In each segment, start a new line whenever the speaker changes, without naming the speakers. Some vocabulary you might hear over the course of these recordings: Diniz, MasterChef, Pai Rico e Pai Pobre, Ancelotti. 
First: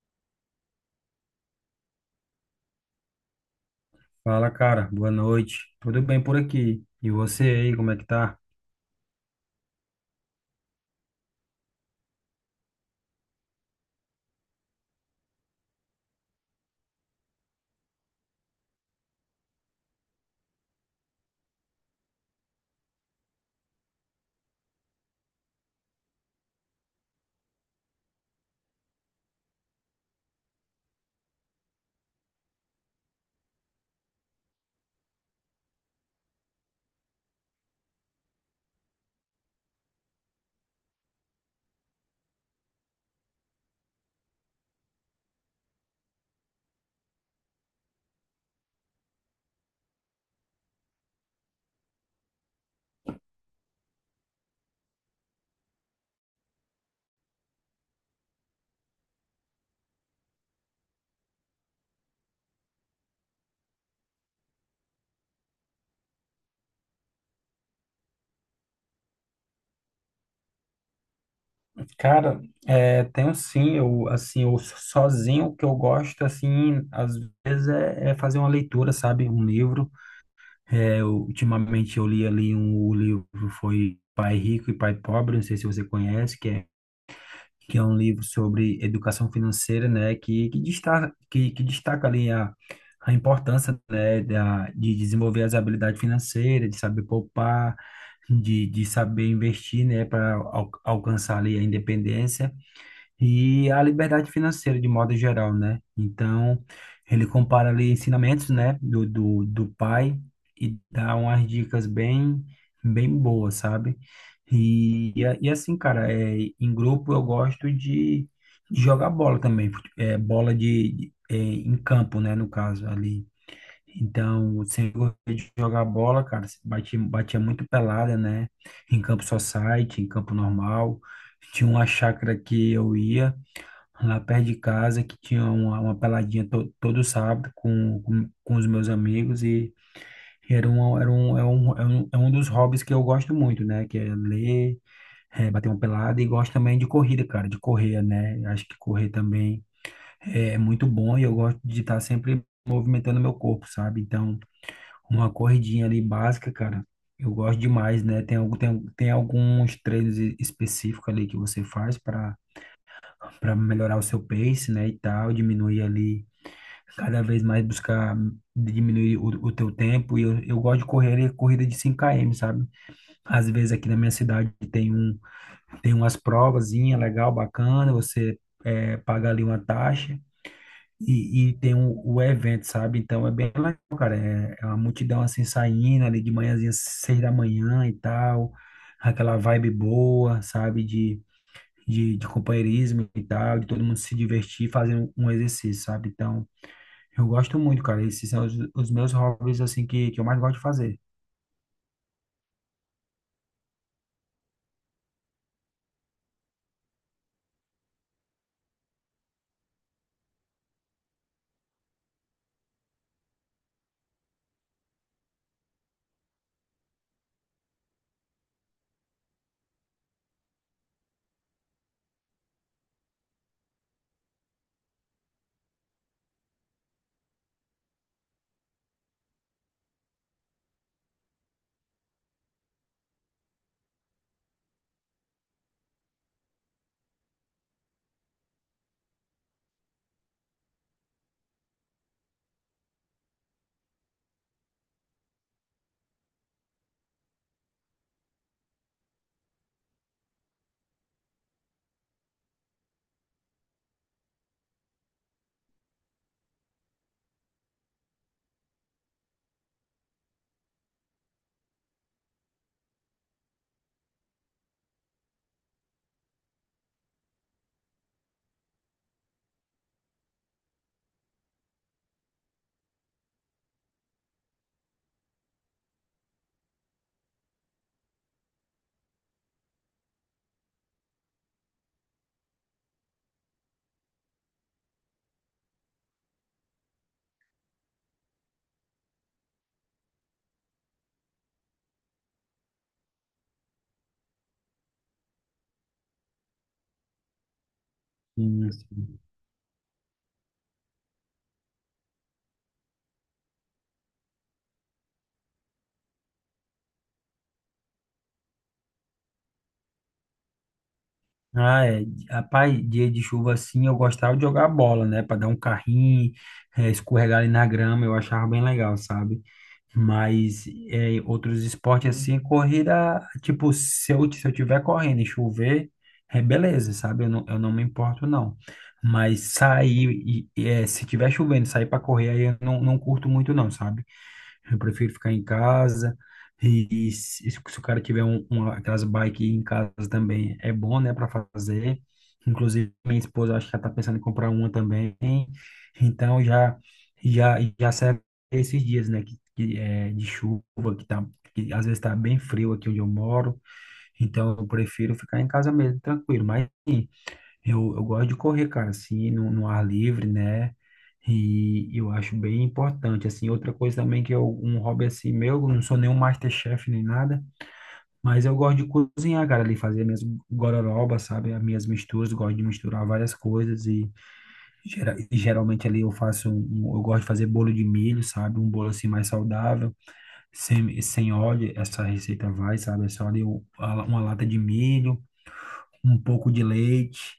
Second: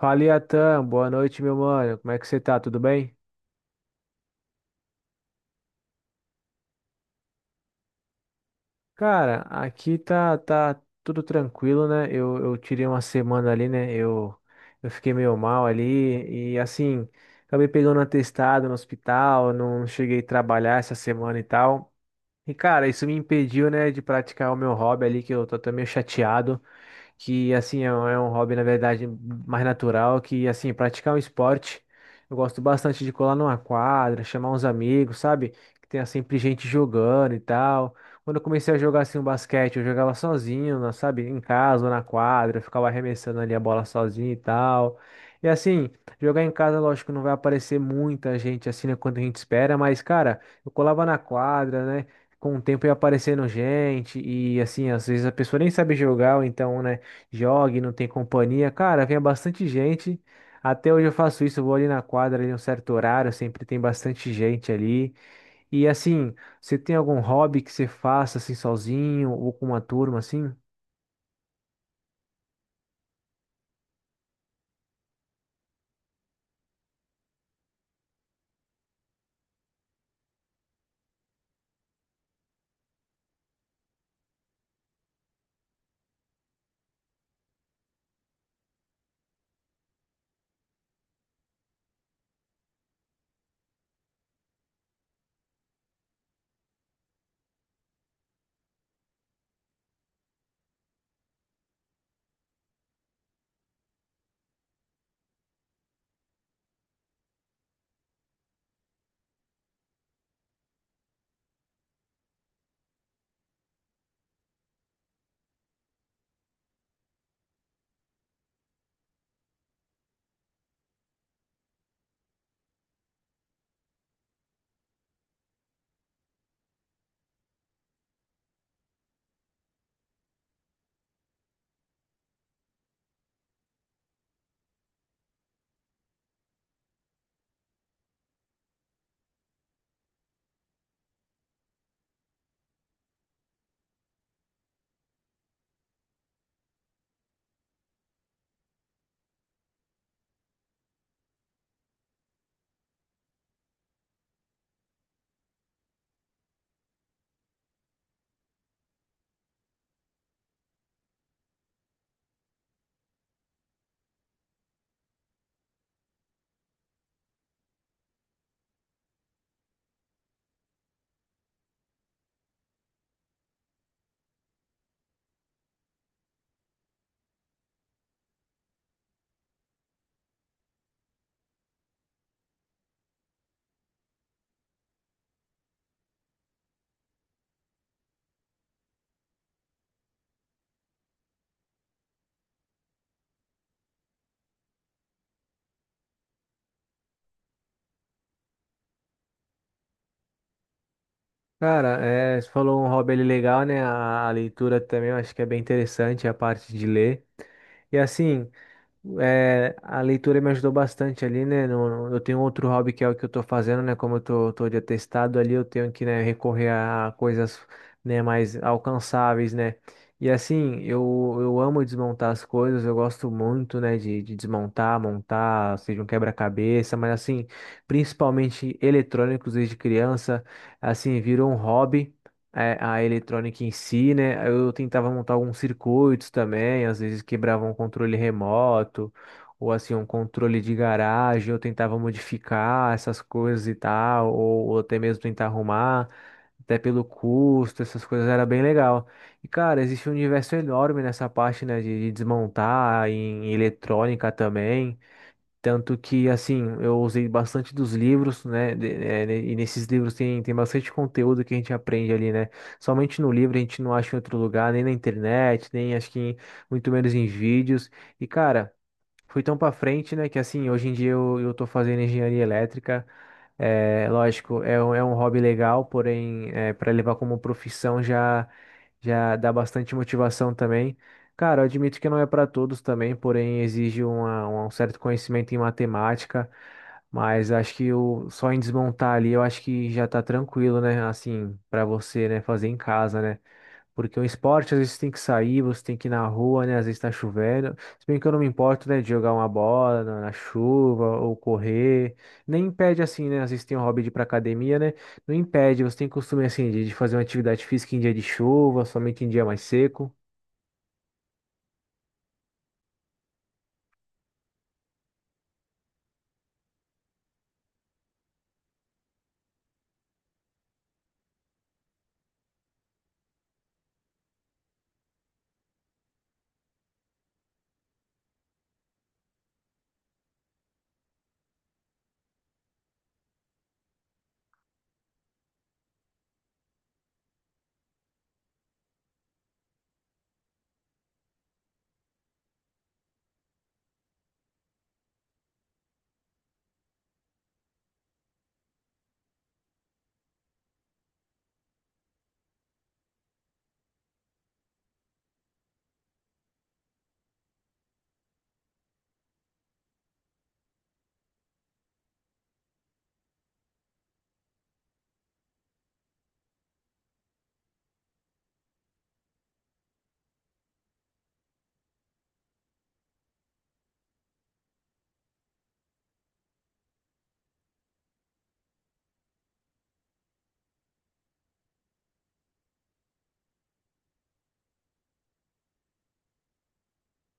Fala, Iatan. Boa noite, meu mano. Como é que você tá? Tudo bem?
Fala, cara. Boa noite. Tudo bem por aqui? E você aí, como é que tá?
Cara, aqui tá, tudo tranquilo, né? Eu tirei uma semana ali, né? Eu fiquei meio mal ali e, assim, acabei pegando um atestado no hospital, não cheguei a trabalhar essa semana e tal. E, cara, isso me impediu, né, de praticar o meu hobby ali, que eu tô até meio chateado. Que assim é um hobby, na verdade, mais natural, que assim praticar um esporte. Eu gosto bastante de colar numa quadra, chamar uns amigos, sabe? Que tenha sempre gente jogando e tal. Quando eu comecei a jogar assim o basquete, eu jogava sozinho, sabe? Em casa ou na quadra, eu ficava arremessando ali a bola sozinho e tal. E assim, jogar em casa, lógico, não vai aparecer muita gente assim, né, quanto a gente espera, mas cara, eu colava na quadra, né? Com o tempo ia aparecendo gente, e assim, às vezes a pessoa nem sabe jogar, ou então, né? Jogue, não tem companhia. Cara, vem bastante gente. Até hoje eu faço isso, eu vou ali na quadra em um certo horário, sempre tem bastante gente ali. E assim, você tem algum hobby que você faça assim sozinho ou com uma turma assim?
Cara, é, tenho sim, eu assim, eu sozinho o que eu gosto assim, às vezes é fazer uma leitura, sabe? Um livro. É, ultimamente eu li ali o livro foi Pai Rico e Pai Pobre, não sei se você conhece, que é um livro sobre educação financeira, né, que destaca ali a, importância, né, de desenvolver as habilidades financeiras, de saber poupar, de saber investir, né, para alcançar ali a independência. E a liberdade financeira, de modo geral, né? Então, ele compara ali ensinamentos, né, do pai e dá umas dicas bem, bem boas, sabe? E assim, cara, em grupo eu gosto de, jogar bola também, bola em campo, né, no caso, ali. Então, eu sempre gostei de jogar bola, cara, batia muito pelada, né? Em campo society, em campo normal. Tinha uma chácara que eu ia lá perto de casa, que tinha uma, peladinha todo sábado com os meus amigos e era um, é um, é um, é um dos hobbies que eu gosto muito, né? Que é ler, bater uma pelada e gosto também de corrida, cara, de correr, né? Acho que correr também é muito bom e eu gosto de estar sempre movimentando meu corpo, sabe? Então, uma corridinha ali básica, cara, eu gosto demais, né? Tem alguns treinos específicos ali que você faz para melhorar o seu pace, né, e tal, diminuir ali, cada vez mais buscar diminuir o teu tempo. E eu gosto de correr corrida de 5 km, sabe? Às vezes aqui na minha cidade tem umas provazinha legal, bacana, você é paga ali uma taxa. E tem o evento, sabe? Então é bem legal, cara. É uma multidão assim saindo ali de manhãzinha, 6 da manhã e tal. Aquela vibe boa, sabe? De companheirismo e tal, de todo mundo se divertir fazendo um exercício, sabe? Então, eu gosto muito, cara. Esses são os meus hobbies, assim, que eu mais gosto de fazer.
Cara, é, você falou um hobby ali legal, né? A leitura também eu acho que é bem interessante, a parte de ler. E assim, é, a leitura me ajudou bastante ali, né? Eu tenho outro hobby que é o que eu tô fazendo, né? Como eu tô, de atestado ali, eu tenho que, né, recorrer a coisas, né, mais alcançáveis, né? E assim, eu amo desmontar as coisas, eu gosto muito, né, de, desmontar, montar, seja um quebra-cabeça, mas assim, principalmente eletrônicos desde criança, assim, virou um hobby, é, a eletrônica em si, né? Eu tentava montar alguns circuitos também, às vezes quebrava um controle remoto, ou assim, um controle de garagem, eu tentava modificar essas coisas e tal, ou, até mesmo tentar arrumar, até pelo custo, essas coisas era bem legal. E cara, existe um universo enorme nessa parte, né, de, desmontar em eletrônica também. Tanto que, assim, eu usei bastante dos livros, né? Né, e nesses livros tem, bastante conteúdo que a gente aprende ali, né? Somente no livro a gente não acha em outro lugar, nem na internet, nem acho que muito menos em vídeos. E, cara, fui tão para frente, né, que assim, hoje em dia eu, tô fazendo engenharia elétrica. É, lógico, é, é um hobby legal, porém, para levar como profissão já dá bastante motivação também. Cara, eu admito que não é para todos também, porém exige um certo conhecimento em matemática, mas acho que o, só em desmontar ali, eu acho que já tá tranquilo, né? Assim, para você, né, fazer em casa, né? Porque o esporte às vezes tem que sair, você tem que ir na rua, né? Às vezes tá chovendo. Se bem que eu não me
Sim,
importo, né, de
assim.
jogar uma bola na, chuva ou correr. Nem impede, assim, né? Às vezes tem um hobby de ir pra academia, né? Não impede, você tem costume, assim, de, fazer uma atividade física em dia de chuva, somente em dia mais seco.
Ah, é. Rapaz, dia de chuva assim, eu gostava de jogar bola, né? Pra dar um carrinho, escorregar ali na grama, eu achava bem legal, sabe? Mas outros esportes assim, corrida, tipo, se eu tiver correndo e chover, é beleza, sabe? Eu não me importo, não. Mas sair, se tiver chovendo, sair pra correr, aí eu não curto muito, não, sabe? Eu prefiro ficar em casa. E se o cara tiver aquelas bike em casa também, é bom, né, para fazer. Inclusive, minha esposa acho que já está pensando em comprar uma também. Então, já já já serve esses dias, né, que é de chuva, que tá que às vezes está bem frio aqui onde eu moro. Então, eu prefiro ficar em casa mesmo, tranquilo. Mas sim, eu gosto de correr, cara, assim, no ar livre, né? E eu acho bem importante, assim. Outra coisa também que é um hobby assim meu, eu não sou nenhum MasterChef nem nada, mas eu gosto de cozinhar, cara, ali fazer minhas gororobas, sabe? As minhas misturas, gosto de misturar várias coisas e, e geralmente ali eu eu gosto de fazer bolo de milho, sabe? Um bolo assim mais saudável, sem óleo, essa receita vai, sabe? É só ali uma lata de milho um pouco de leite,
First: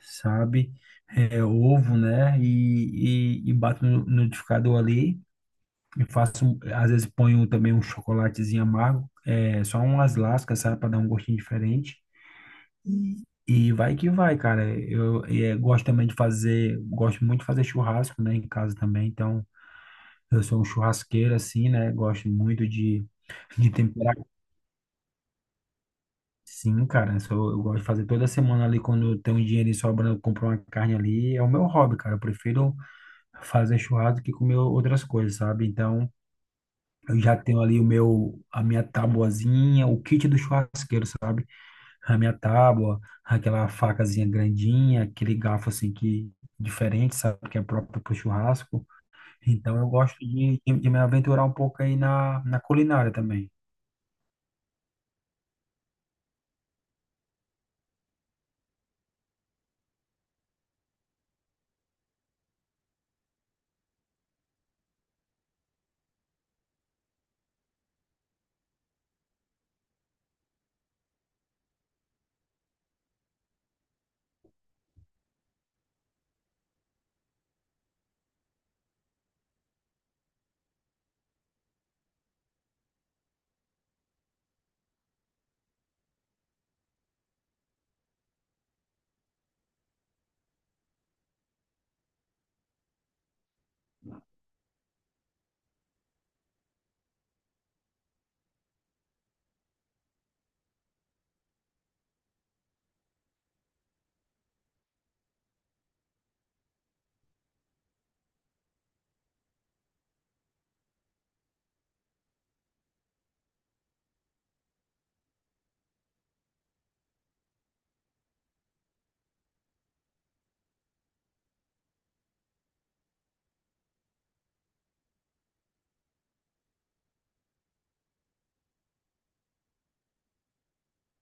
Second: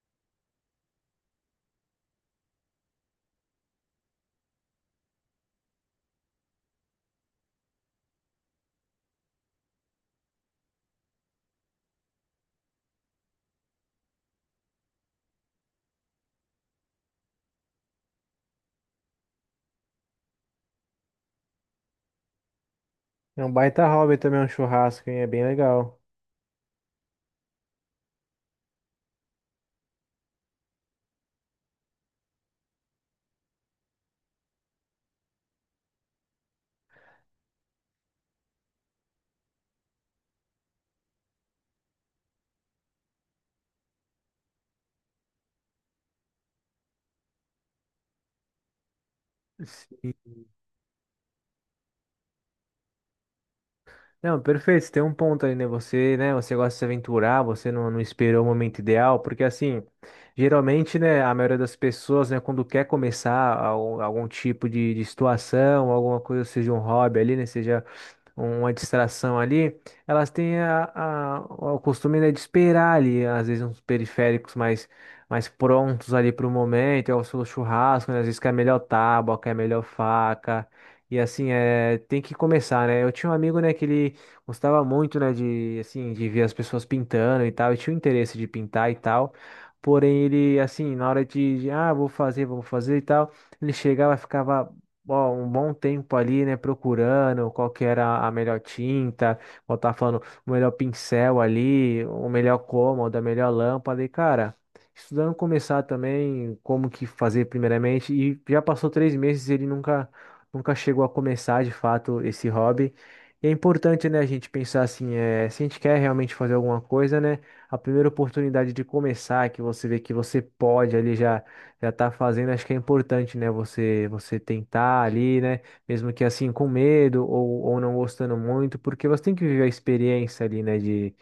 sabe? É, ovo, né? E bato no liquidificador ali. E faço, um, às vezes ponho também um chocolatezinho amargo, é, só umas lascas, sabe? Para dar um gostinho diferente. E vai que vai, cara. Eu, gosto também de fazer, gosto muito de fazer churrasco, né? Em casa também. Então, eu sou um churrasqueiro, assim, né? Gosto muito
É um
de
baita
temperar.
hobby também, um churrasco, hein? É bem legal.
Sim, cara, isso eu gosto de fazer toda semana ali, quando eu tenho um dinheirinho sobrando, eu compro uma carne ali, é o meu hobby, cara, eu prefiro fazer churrasco que comer outras coisas, sabe? Então, eu já tenho ali o meu, a minha tabuazinha, o kit do churrasqueiro, sabe? A minha tábua, aquela facazinha grandinha, aquele garfo assim que diferente, sabe? Que é próprio pro churrasco. Então, eu
Sim.
gosto de me aventurar um pouco aí na, na culinária também.
Não, perfeito, você tem um ponto aí, né? Você, né, você gosta de se aventurar, você não, não esperou o momento ideal, porque assim, geralmente, né, a maioria das pessoas, né, quando quer começar algum, algum tipo de, situação, alguma coisa, seja um hobby ali, né, seja uma distração ali, elas têm a, o costume, né, de esperar ali, às vezes, uns periféricos mais, prontos ali para o momento, é o seu churrasco, né, às vezes quer melhor tábua, quer melhor faca, e assim, é, tem que começar, né? Eu tinha um amigo, né, que ele gostava muito, né, de, assim, de ver as pessoas pintando e tal, e tinha o interesse de pintar e tal, porém, ele, assim, na hora de, ah, vou fazer, e tal, ele chegava, ficava bom um bom tempo ali, né, procurando qual que era a melhor tinta, ou tá falando o melhor pincel ali, o melhor cômodo, a melhor lâmpada, e cara, estudando começar também como que fazer primeiramente, e já passou três meses e ele nunca, chegou a começar de fato esse hobby. E é importante, né, a gente pensar assim, é, se a gente quer realmente fazer alguma coisa, né, a primeira oportunidade de começar, que você vê que você pode ali já tá fazendo, acho que é importante, né? Você tentar ali, né? Mesmo que assim com medo ou, não gostando muito, porque você tem que viver a experiência ali, né? De,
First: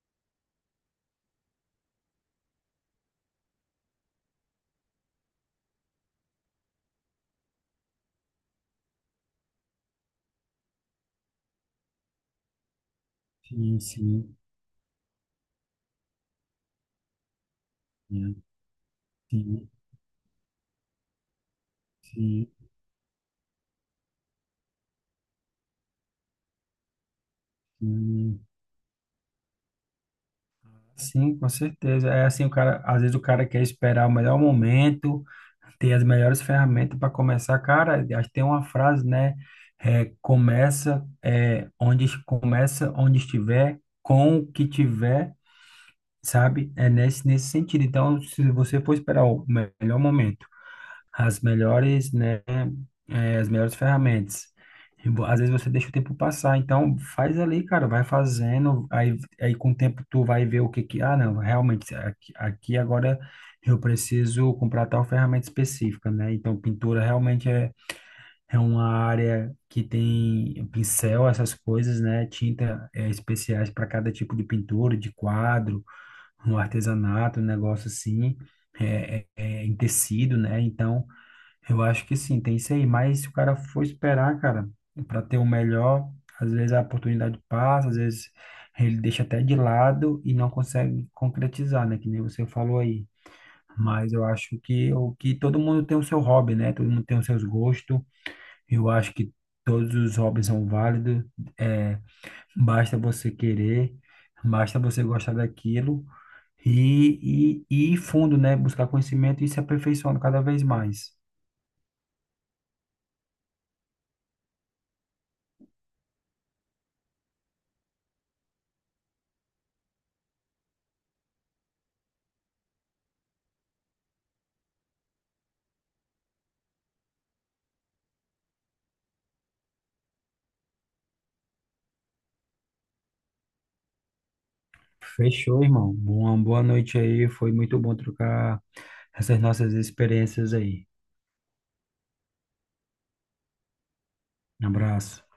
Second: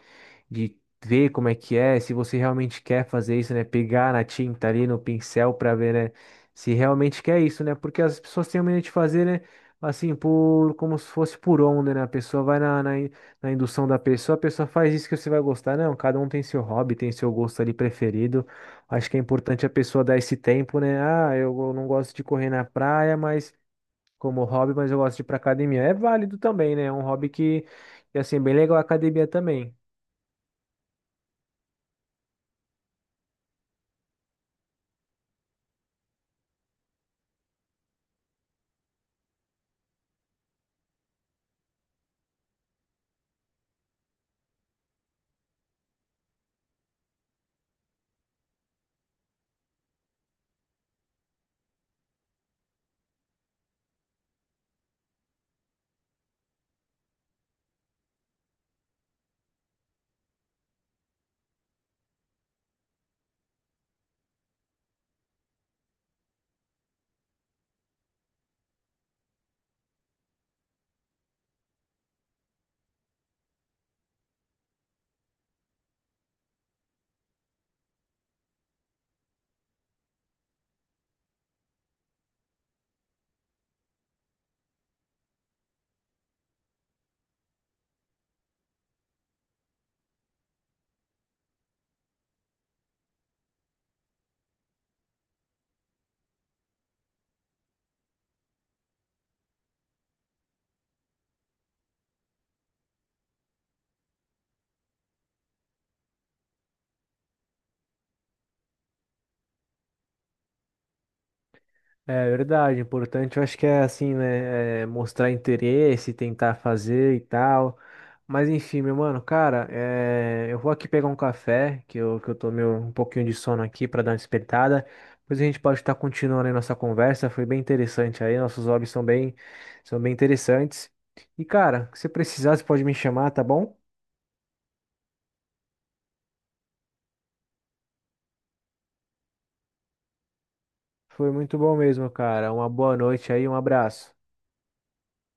de ver como é que é, se você realmente quer fazer isso, né? Pegar na tinta ali, no pincel para ver, né? Se realmente quer isso, né? Porque as pessoas têm medo de fazer, né? Assim, por como se fosse por onda, né? A pessoa vai na, na, na
Sim,
indução da
sim,
pessoa, a pessoa faz isso que você vai gostar. Não, cada um tem seu hobby, tem seu gosto ali
sim,
preferido. Acho que é importante
sim,
a pessoa dar esse tempo, né? Ah, não gosto de
sim,
correr na praia, mas como hobby, mas eu gosto de ir pra academia. É válido também, né? É um hobby que assim, é
sim,
bem legal a academia também.
sim. com certeza. É assim, o cara, às vezes o cara quer esperar o melhor momento, ter as melhores ferramentas para começar. Cara, acho que tem uma frase, né? Onde começa onde estiver, com o que tiver, sabe? É nesse, nesse sentido. Então, se você for esperar o melhor momento as melhores, né, as melhores ferramentas. E, às vezes você deixa o tempo passar, então faz ali, cara, vai fazendo, aí com o tempo tu vai ver o que que, ah, não, realmente, aqui agora eu preciso comprar tal ferramenta específica, né? Então pintura realmente é uma área que tem pincel, essas coisas, né? Tinta especiais para cada tipo de pintura, de quadro, um artesanato, um negócio assim, em tecido, né? Então eu acho que sim, tem isso aí. Mas se o cara for esperar, cara, para ter o melhor, às vezes a oportunidade passa, às vezes ele deixa até de lado e não consegue concretizar, né? Que nem você falou aí. Mas eu acho que o que todo mundo tem o seu hobby, né? Todo mundo tem os seus gostos. Eu acho que todos os hobbies são válidos. É, basta você querer, basta você gostar daquilo e ir fundo, né? Buscar conhecimento e se aperfeiçoando cada vez mais.
É verdade, importante, eu acho que é assim, né, é, mostrar interesse, tentar fazer e tal, mas enfim, meu mano, cara, é, eu vou aqui pegar um café, que eu tomei um pouquinho de sono aqui para dar uma despertada, depois a gente pode estar continuando aí nossa conversa, foi bem interessante aí, nossos hobbies são bem interessantes, e cara, se precisar, você pode me chamar, tá bom?
Fechou, irmão. Uma boa noite aí. Foi muito bom trocar essas nossas experiências aí.
Foi muito bom mesmo, cara, uma boa noite aí, um abraço.
Um abraço.